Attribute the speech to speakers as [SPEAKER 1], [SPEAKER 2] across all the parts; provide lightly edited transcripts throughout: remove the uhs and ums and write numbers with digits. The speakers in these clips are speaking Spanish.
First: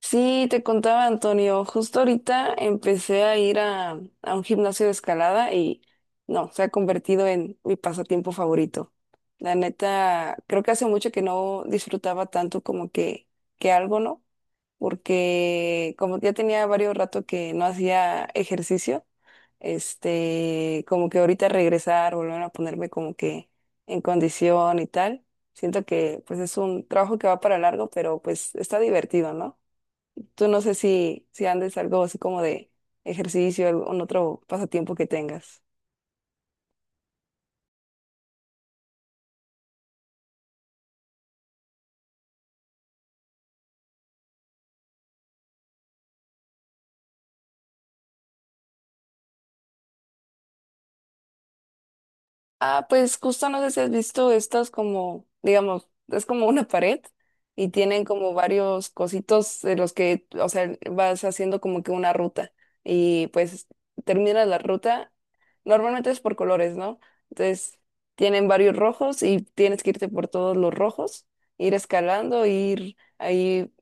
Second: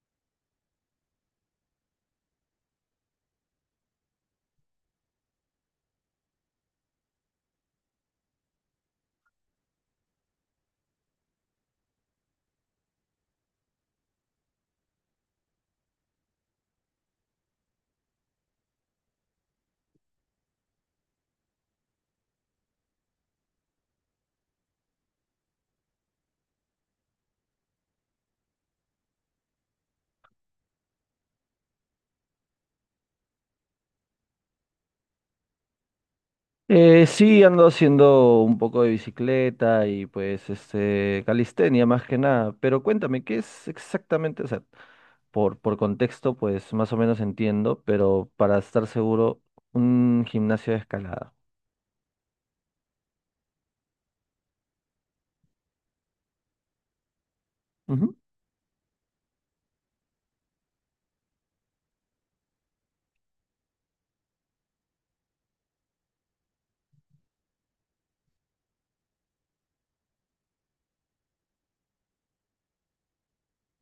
[SPEAKER 1] Sí, te contaba Antonio, justo ahorita empecé a ir a un gimnasio de escalada y no, se ha convertido en mi pasatiempo favorito. La neta, creo que hace mucho que no disfrutaba tanto que algo, ¿no? Porque como ya tenía varios rato que no hacía ejercicio, como que ahorita regresar, volver a ponerme como que en condición y tal. Siento que pues es un trabajo que va para largo, pero pues está divertido, ¿no? Tú no sé si andes algo así como de ejercicio, algún otro pasatiempo que tengas.
[SPEAKER 2] Sí, ando haciendo un poco de bicicleta y pues este calistenia más que nada, pero cuéntame, ¿qué es exactamente? O sea, por contexto, pues más o menos entiendo, pero para estar seguro, un gimnasio de escalada.
[SPEAKER 1] Ah, pues justo no sé si has visto estas como, digamos, es como una pared y tienen
[SPEAKER 2] Ujú,
[SPEAKER 1] como varios cositos de los que, o sea, vas haciendo como que una ruta y pues terminas la ruta, normalmente es por colores, ¿no? Entonces tienen varios rojos y tienes que irte por todos los rojos, ir escalando, ir ahí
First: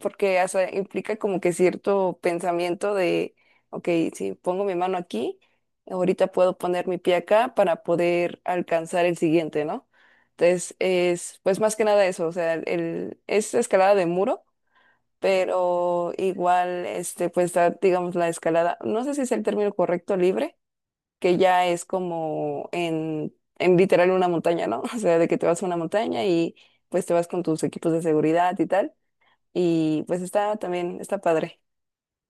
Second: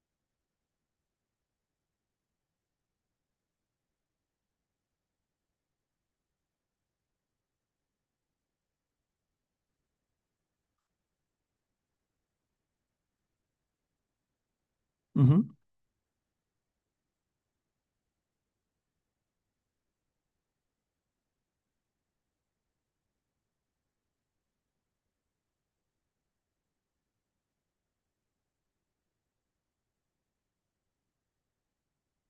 [SPEAKER 1] porque o sea, implica como que cierto pensamiento de, ok, si pongo mi mano aquí, ahorita puedo poner mi pie acá para poder alcanzar el siguiente, ¿no? Entonces, es pues más que nada eso, o sea, el, es escalada de muro,
[SPEAKER 2] ujú.
[SPEAKER 1] pero igual, pues está, digamos, la escalada, no sé si es el término correcto, libre, que ya es como en literal una montaña, ¿no? O sea, de que te vas a una montaña y pues te vas con tus equipos de seguridad y tal y pues está también, está padre.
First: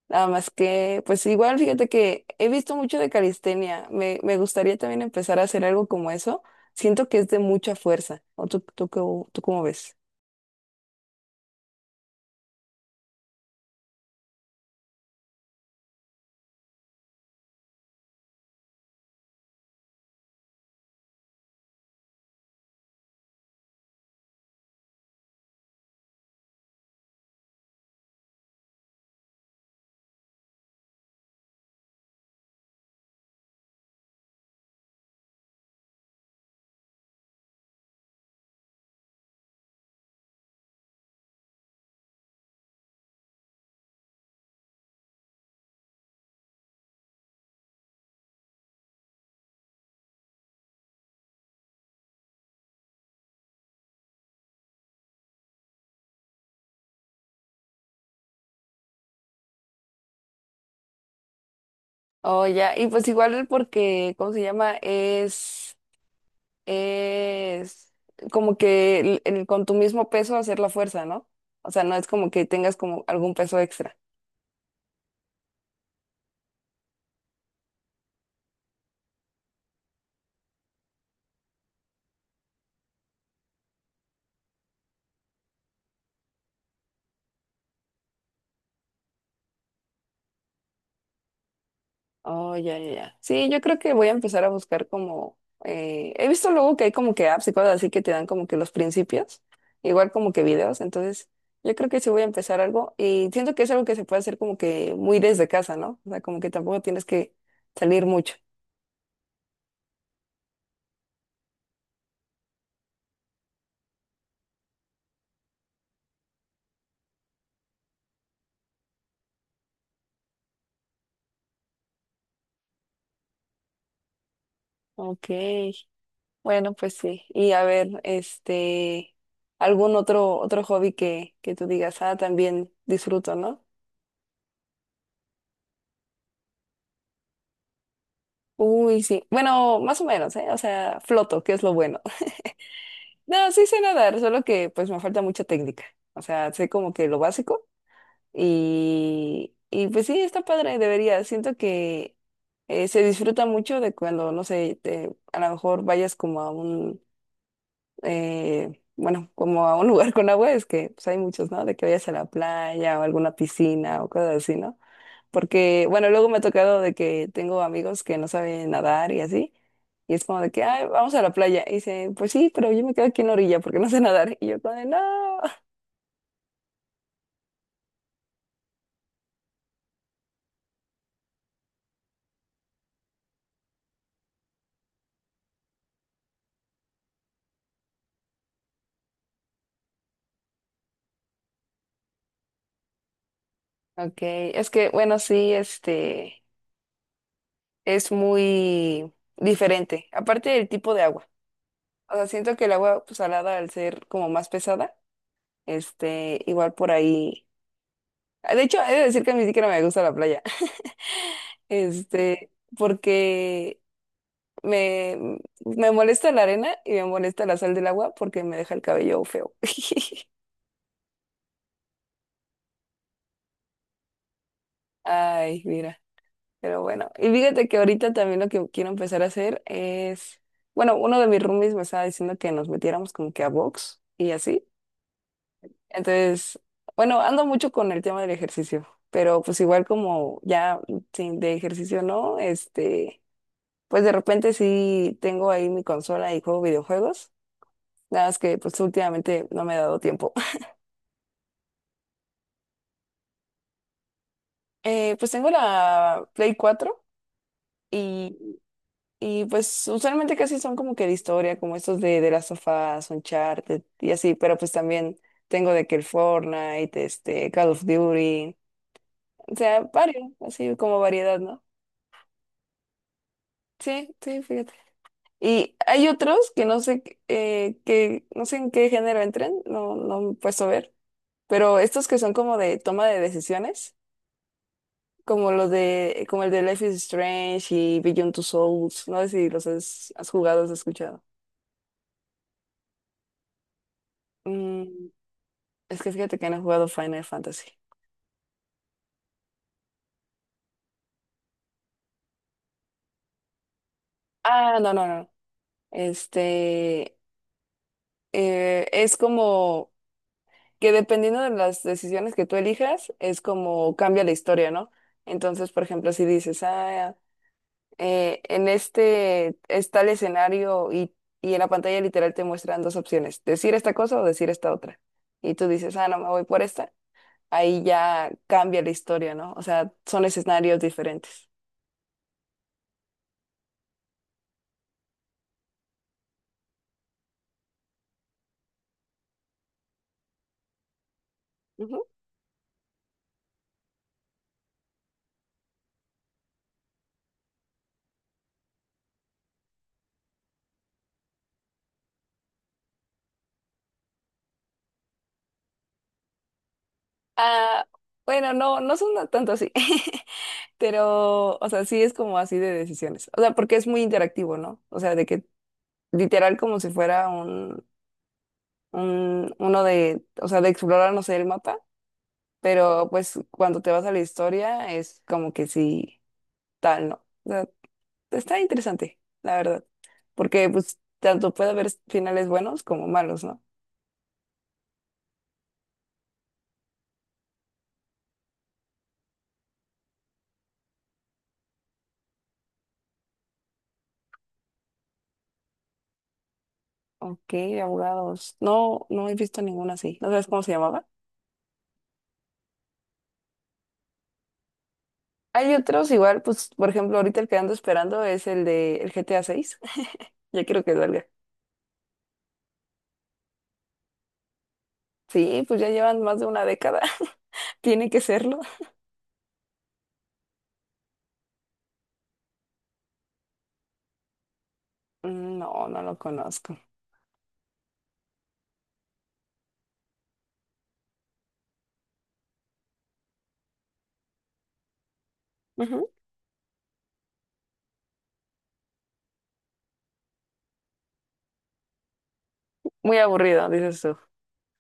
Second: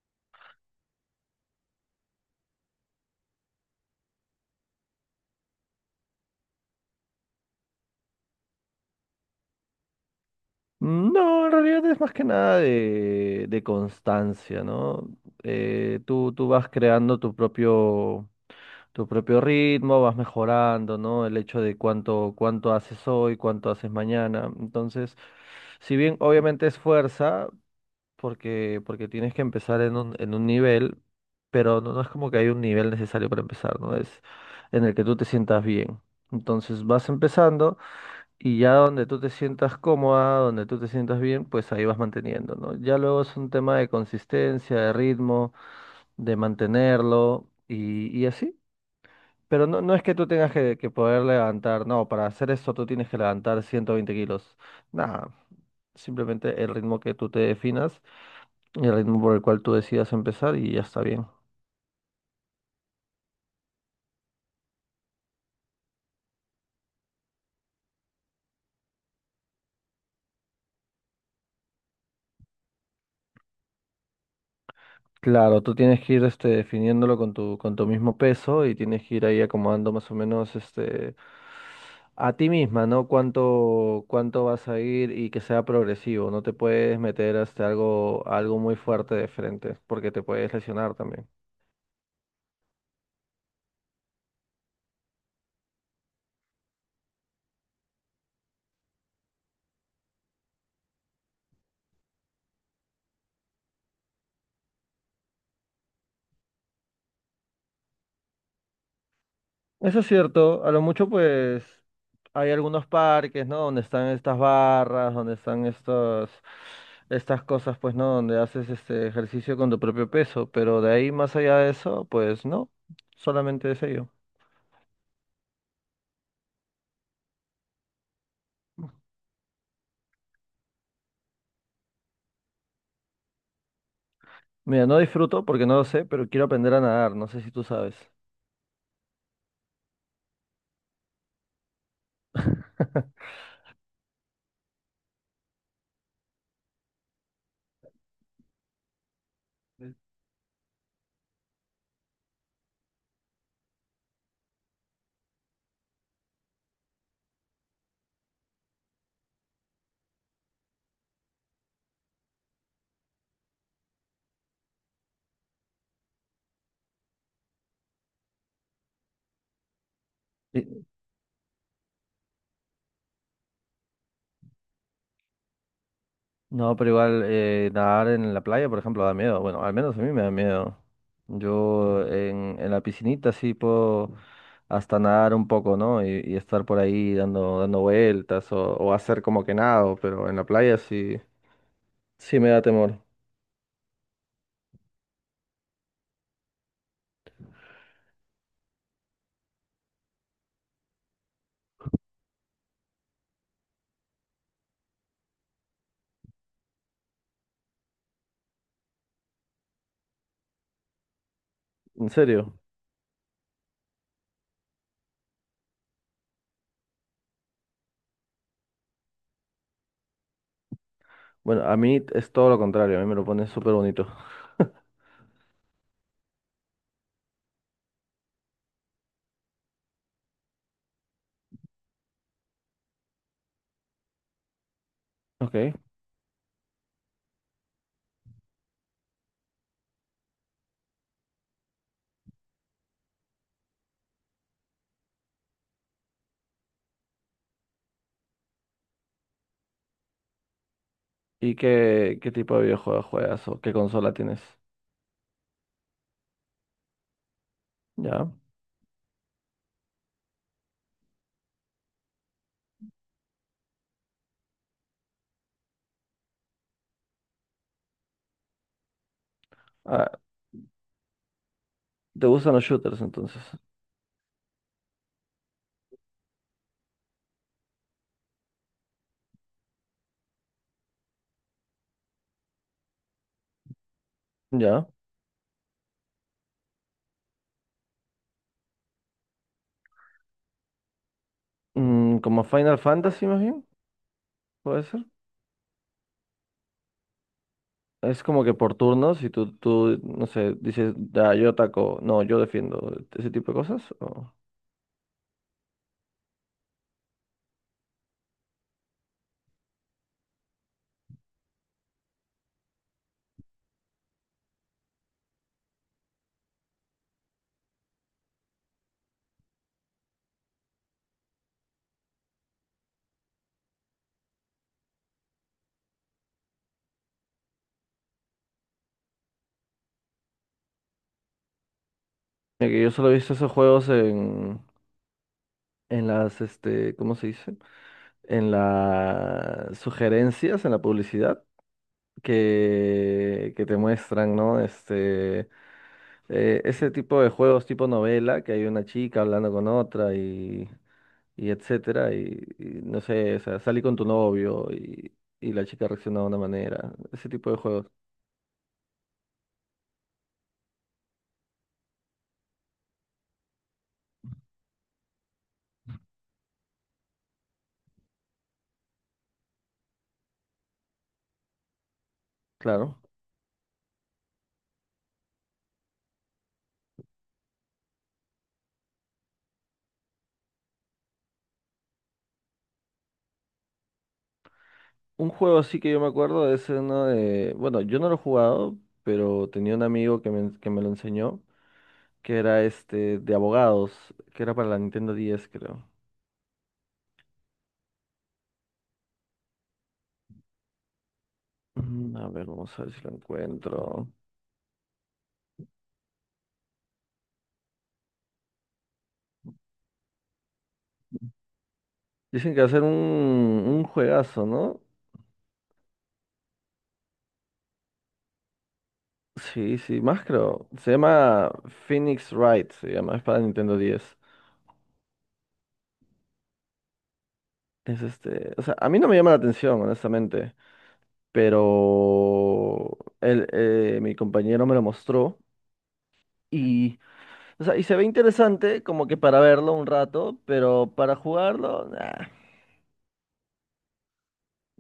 [SPEAKER 1] Nada más que, pues igual, fíjate que he visto mucho de calistenia. Me gustaría también empezar a hacer algo como eso. Siento que es de mucha fuerza. ¿O tú cómo ves?
[SPEAKER 2] No, en realidad es más que nada de, de constancia, ¿no? Tú vas creando tu propio ritmo, vas mejorando, ¿no? El hecho de cuánto, cuánto haces hoy, cuánto haces mañana. Entonces, si bien obviamente es fuerza, porque tienes que empezar en un nivel, pero no, no es como que hay un nivel necesario para empezar, ¿no? Es en el que tú te sientas bien. Entonces vas empezando y ya donde tú te sientas cómoda, donde tú te sientas bien, pues ahí vas manteniendo, ¿no? Ya luego es un tema de consistencia, de ritmo, de mantenerlo y así. Pero no, no es que tú tengas que poder levantar, no, para hacer eso tú tienes que levantar 120 kilos. Nada, simplemente el ritmo que tú te definas y el ritmo por el cual tú decidas empezar y ya está bien.
[SPEAKER 1] Oh, ya. Y pues igual porque, ¿cómo se llama? Es como que con tu mismo peso hacer la fuerza, ¿no? O sea, no es como que tengas como algún peso extra.
[SPEAKER 2] Claro, tú tienes que ir este, definiéndolo con tu mismo peso y tienes que ir ahí acomodando más o menos este, a ti misma, ¿no? Cuánto, cuánto vas a ir y que sea progresivo. No te puedes meter hasta algo, algo muy fuerte de frente porque te puedes lesionar también.
[SPEAKER 1] Oh, ya, ya, ya. Sí, yo creo que voy a empezar a buscar como, he visto luego que hay como que apps y cosas así que te dan como que los principios, igual como que videos, entonces yo creo que sí voy a empezar algo y siento que es algo que se puede hacer como que muy desde casa, ¿no? O sea, como que tampoco tienes que salir mucho.
[SPEAKER 2] Eso es cierto, a lo mucho pues hay algunos parques, ¿no? Donde están estas barras, donde están estos, estas cosas, pues, ¿no? Donde haces este ejercicio con tu propio peso, pero de ahí más allá de eso, pues no, solamente es ello.
[SPEAKER 1] Ok, bueno, pues sí. Y a ver, algún otro hobby que tú digas, ah, también disfruto, ¿no?
[SPEAKER 2] Mira, no disfruto porque no lo sé, pero quiero aprender a nadar, no sé si tú sabes.
[SPEAKER 1] Uy, sí. Bueno, más o menos, ¿eh? O sea, floto, que es lo bueno. No, sí sé nadar, solo que pues me falta mucha técnica. O sea, sé como que lo básico y pues sí, está padre, debería. Siento que se disfruta mucho de cuando, no sé, a lo mejor vayas como a un, bueno, como a un lugar con agua, es que pues hay muchos, ¿no? De que vayas a la playa o alguna piscina o cosas así, ¿no? Porque, bueno, luego me ha tocado de que tengo amigos que no saben nadar y así. Y es como de que, ay,
[SPEAKER 2] ¿Y,
[SPEAKER 1] vamos a la playa. Y dicen, pues sí, pero yo me quedo aquí en la orilla porque no sé nadar. Y yo como de, no.
[SPEAKER 2] No, pero igual nadar en la playa, por ejemplo, da miedo. Bueno, al menos a mí me da miedo. Yo en la piscinita sí puedo hasta nadar un poco, ¿no? Y estar por ahí dando, dando vueltas o hacer como que nado, pero en la playa sí, sí me da temor.
[SPEAKER 1] Ok, es que, bueno, sí, es muy diferente. Aparte del tipo de agua. O sea, siento que el agua pues, salada, al ser como más pesada, igual por ahí. De hecho, he de decir que ni siquiera me gusta la playa.
[SPEAKER 2] ¿En
[SPEAKER 1] Este,
[SPEAKER 2] serio?
[SPEAKER 1] porque Me, me molesta la arena y me molesta la sal del agua porque me deja el cabello feo.
[SPEAKER 2] Bueno, a mí es todo lo contrario, a mí me lo pone súper bonito.
[SPEAKER 1] Ay, mira, pero bueno. Y fíjate que ahorita también lo que quiero empezar a hacer es, bueno, uno de mis roomies me estaba diciendo que nos metiéramos como que a box y así.
[SPEAKER 2] Ok.
[SPEAKER 1] Entonces, bueno, ando mucho con el tema del ejercicio, pero pues igual como ya sin de ejercicio no, pues de repente sí tengo ahí mi consola y juego videojuegos. Nada más que pues últimamente no me he dado tiempo.
[SPEAKER 2] ¿Y qué, qué tipo de videojuegos juegas o qué consola tienes?
[SPEAKER 1] Pues tengo la Play 4
[SPEAKER 2] Ya.
[SPEAKER 1] y, y pues usualmente casi son como que de historia, como estos de las sofás, Uncharted y así, pero pues también tengo de que el Fortnite, Call of Duty, o sea,
[SPEAKER 2] Ah,
[SPEAKER 1] varios, así como variedad, ¿no?
[SPEAKER 2] ¿te gustan los shooters entonces?
[SPEAKER 1] Sí, sí, fíjate. Y hay otros que no sé, que no sé en qué género entren, no, no me he puesto a ver, pero estos que son como de toma de decisiones
[SPEAKER 2] Ya.
[SPEAKER 1] como los de, como el de Life is Strange y Beyond Two Souls. No sé si has jugado, has escuchado.
[SPEAKER 2] Mm, como Final Fantasy más bien. ¿Puede ser?
[SPEAKER 1] Mm, es que fíjate que no he jugado Final Fantasy.
[SPEAKER 2] Es como que por turnos, y tú, no sé, dices, ya, yo ataco, no, yo defiendo, ese tipo de cosas. O...
[SPEAKER 1] Ah, no, no, no. Este, es como que dependiendo de las decisiones que tú elijas, es como cambia la historia, ¿no? Entonces, por ejemplo, si dices, ah, en este está el escenario y en la pantalla literal te muestran dos opciones, decir esta cosa o decir esta otra. Y tú dices, ah, no, me voy por esta ahí ya cambia la historia, ¿no? O sea, son escenarios diferentes.
[SPEAKER 2] Mira que yo solo he visto esos juegos en las, este, ¿cómo se dice? En las sugerencias, en la publicidad,
[SPEAKER 1] Ujú.
[SPEAKER 2] que te muestran, ¿no? Este, ese tipo de juegos tipo novela, que hay una chica hablando con otra y etcétera, y no sé, o sea, salí con tu novio y la chica reacciona de una manera, ese tipo de
[SPEAKER 1] Ah,
[SPEAKER 2] juegos,
[SPEAKER 1] bueno, no, no son tanto así, pero, o sea, sí es como así de decisiones. O sea, porque es muy interactivo, ¿no? O sea, de que literal como si fuera uno de, o sea, de explorar, no sé, el mapa,
[SPEAKER 2] claro.
[SPEAKER 1] pero pues cuando te vas a la historia es como que sí, tal, ¿no? O sea, está interesante, la verdad, porque pues tanto puede haber finales buenos como malos, ¿no?
[SPEAKER 2] Un juego así que yo me acuerdo es uno de... Bueno, yo no lo he jugado, pero tenía un amigo que me lo enseñó, que era este de abogados, que era para la Nintendo 10 creo.
[SPEAKER 1] Ok, de abogados. No, no he visto ninguna así. ¿No sabes cómo se llamaba?
[SPEAKER 2] Mm, a ver, vamos a ver si lo encuentro.
[SPEAKER 1] Hay otros igual, pues, por ejemplo, ahorita el que ando esperando es el de el GTA 6. Ya quiero que salga.
[SPEAKER 2] Dicen que va a ser un juegazo, ¿no?
[SPEAKER 1] Sí, pues ya llevan más de una década. Tiene que serlo.
[SPEAKER 2] Sí, sí, más creo. Se llama Phoenix Wright, se llama, es para Nintendo 10.
[SPEAKER 1] Mm, no, no lo conozco.
[SPEAKER 2] Es este, o sea, a mí no me llama la atención, honestamente, pero él, mi compañero me lo mostró.
[SPEAKER 1] Ujú.
[SPEAKER 2] O sea, y se ve interesante como que para verlo un rato, pero para jugarlo, nah.
[SPEAKER 1] Muy aburrido, dices tú.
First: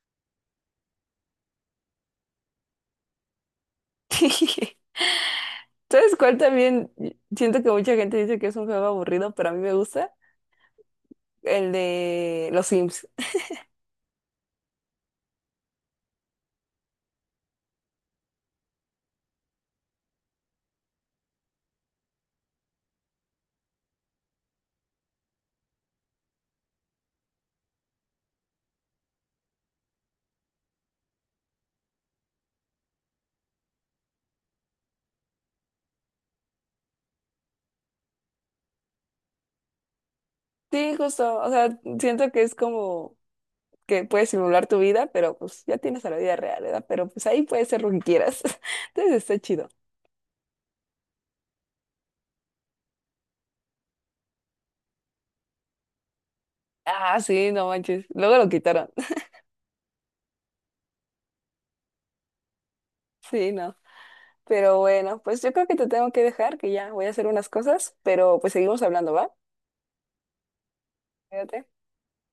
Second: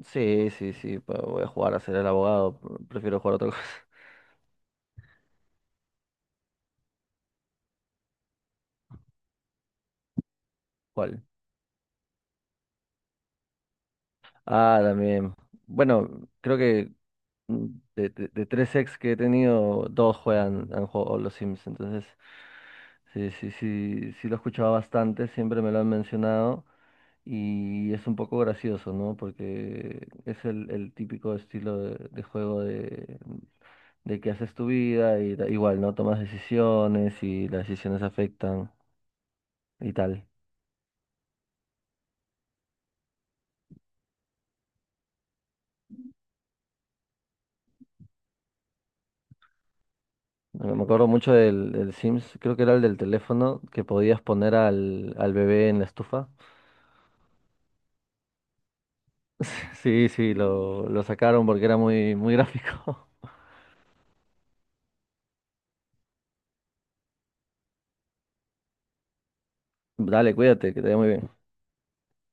[SPEAKER 2] Sí, sí, sí, voy a jugar a ser el abogado, prefiero jugar otra cosa.
[SPEAKER 1] ¿Sabes cuál también? Siento que mucha gente dice que es un juego aburrido, pero a mí me gusta.
[SPEAKER 2] ¿Cuál?
[SPEAKER 1] El de los Sims.
[SPEAKER 2] Ah, también. Bueno, creo que mm, de tres ex que he tenido, han jugado los Sims, entonces sí, sí, sí, sí lo escuchaba bastante, siempre me lo han mencionado. Y es un poco gracioso, ¿no? Porque es el típico estilo de juego de que haces tu vida y igual, ¿no? Tomas decisiones y las decisiones afectan y tal.
[SPEAKER 1] Sí, justo. O sea, siento que es como que puedes simular tu vida, pero pues ya tienes a la vida real, ¿verdad? Pero pues ahí puedes ser lo que quieras. Entonces está chido.
[SPEAKER 2] Me acuerdo mucho del, del Sims, creo que era el del teléfono, que podías poner al, al bebé en la estufa.
[SPEAKER 1] Ah, sí, no manches. Luego lo quitaron.
[SPEAKER 2] Sí, sí, lo sacaron porque era muy, muy gráfico.
[SPEAKER 1] Sí, no. Pero bueno, pues yo creo que te tengo que dejar, que ya voy a hacer unas cosas, pero pues seguimos hablando, ¿va?
[SPEAKER 2] Dale, cuídate, que te vaya muy bien.
[SPEAKER 1] Cuídate.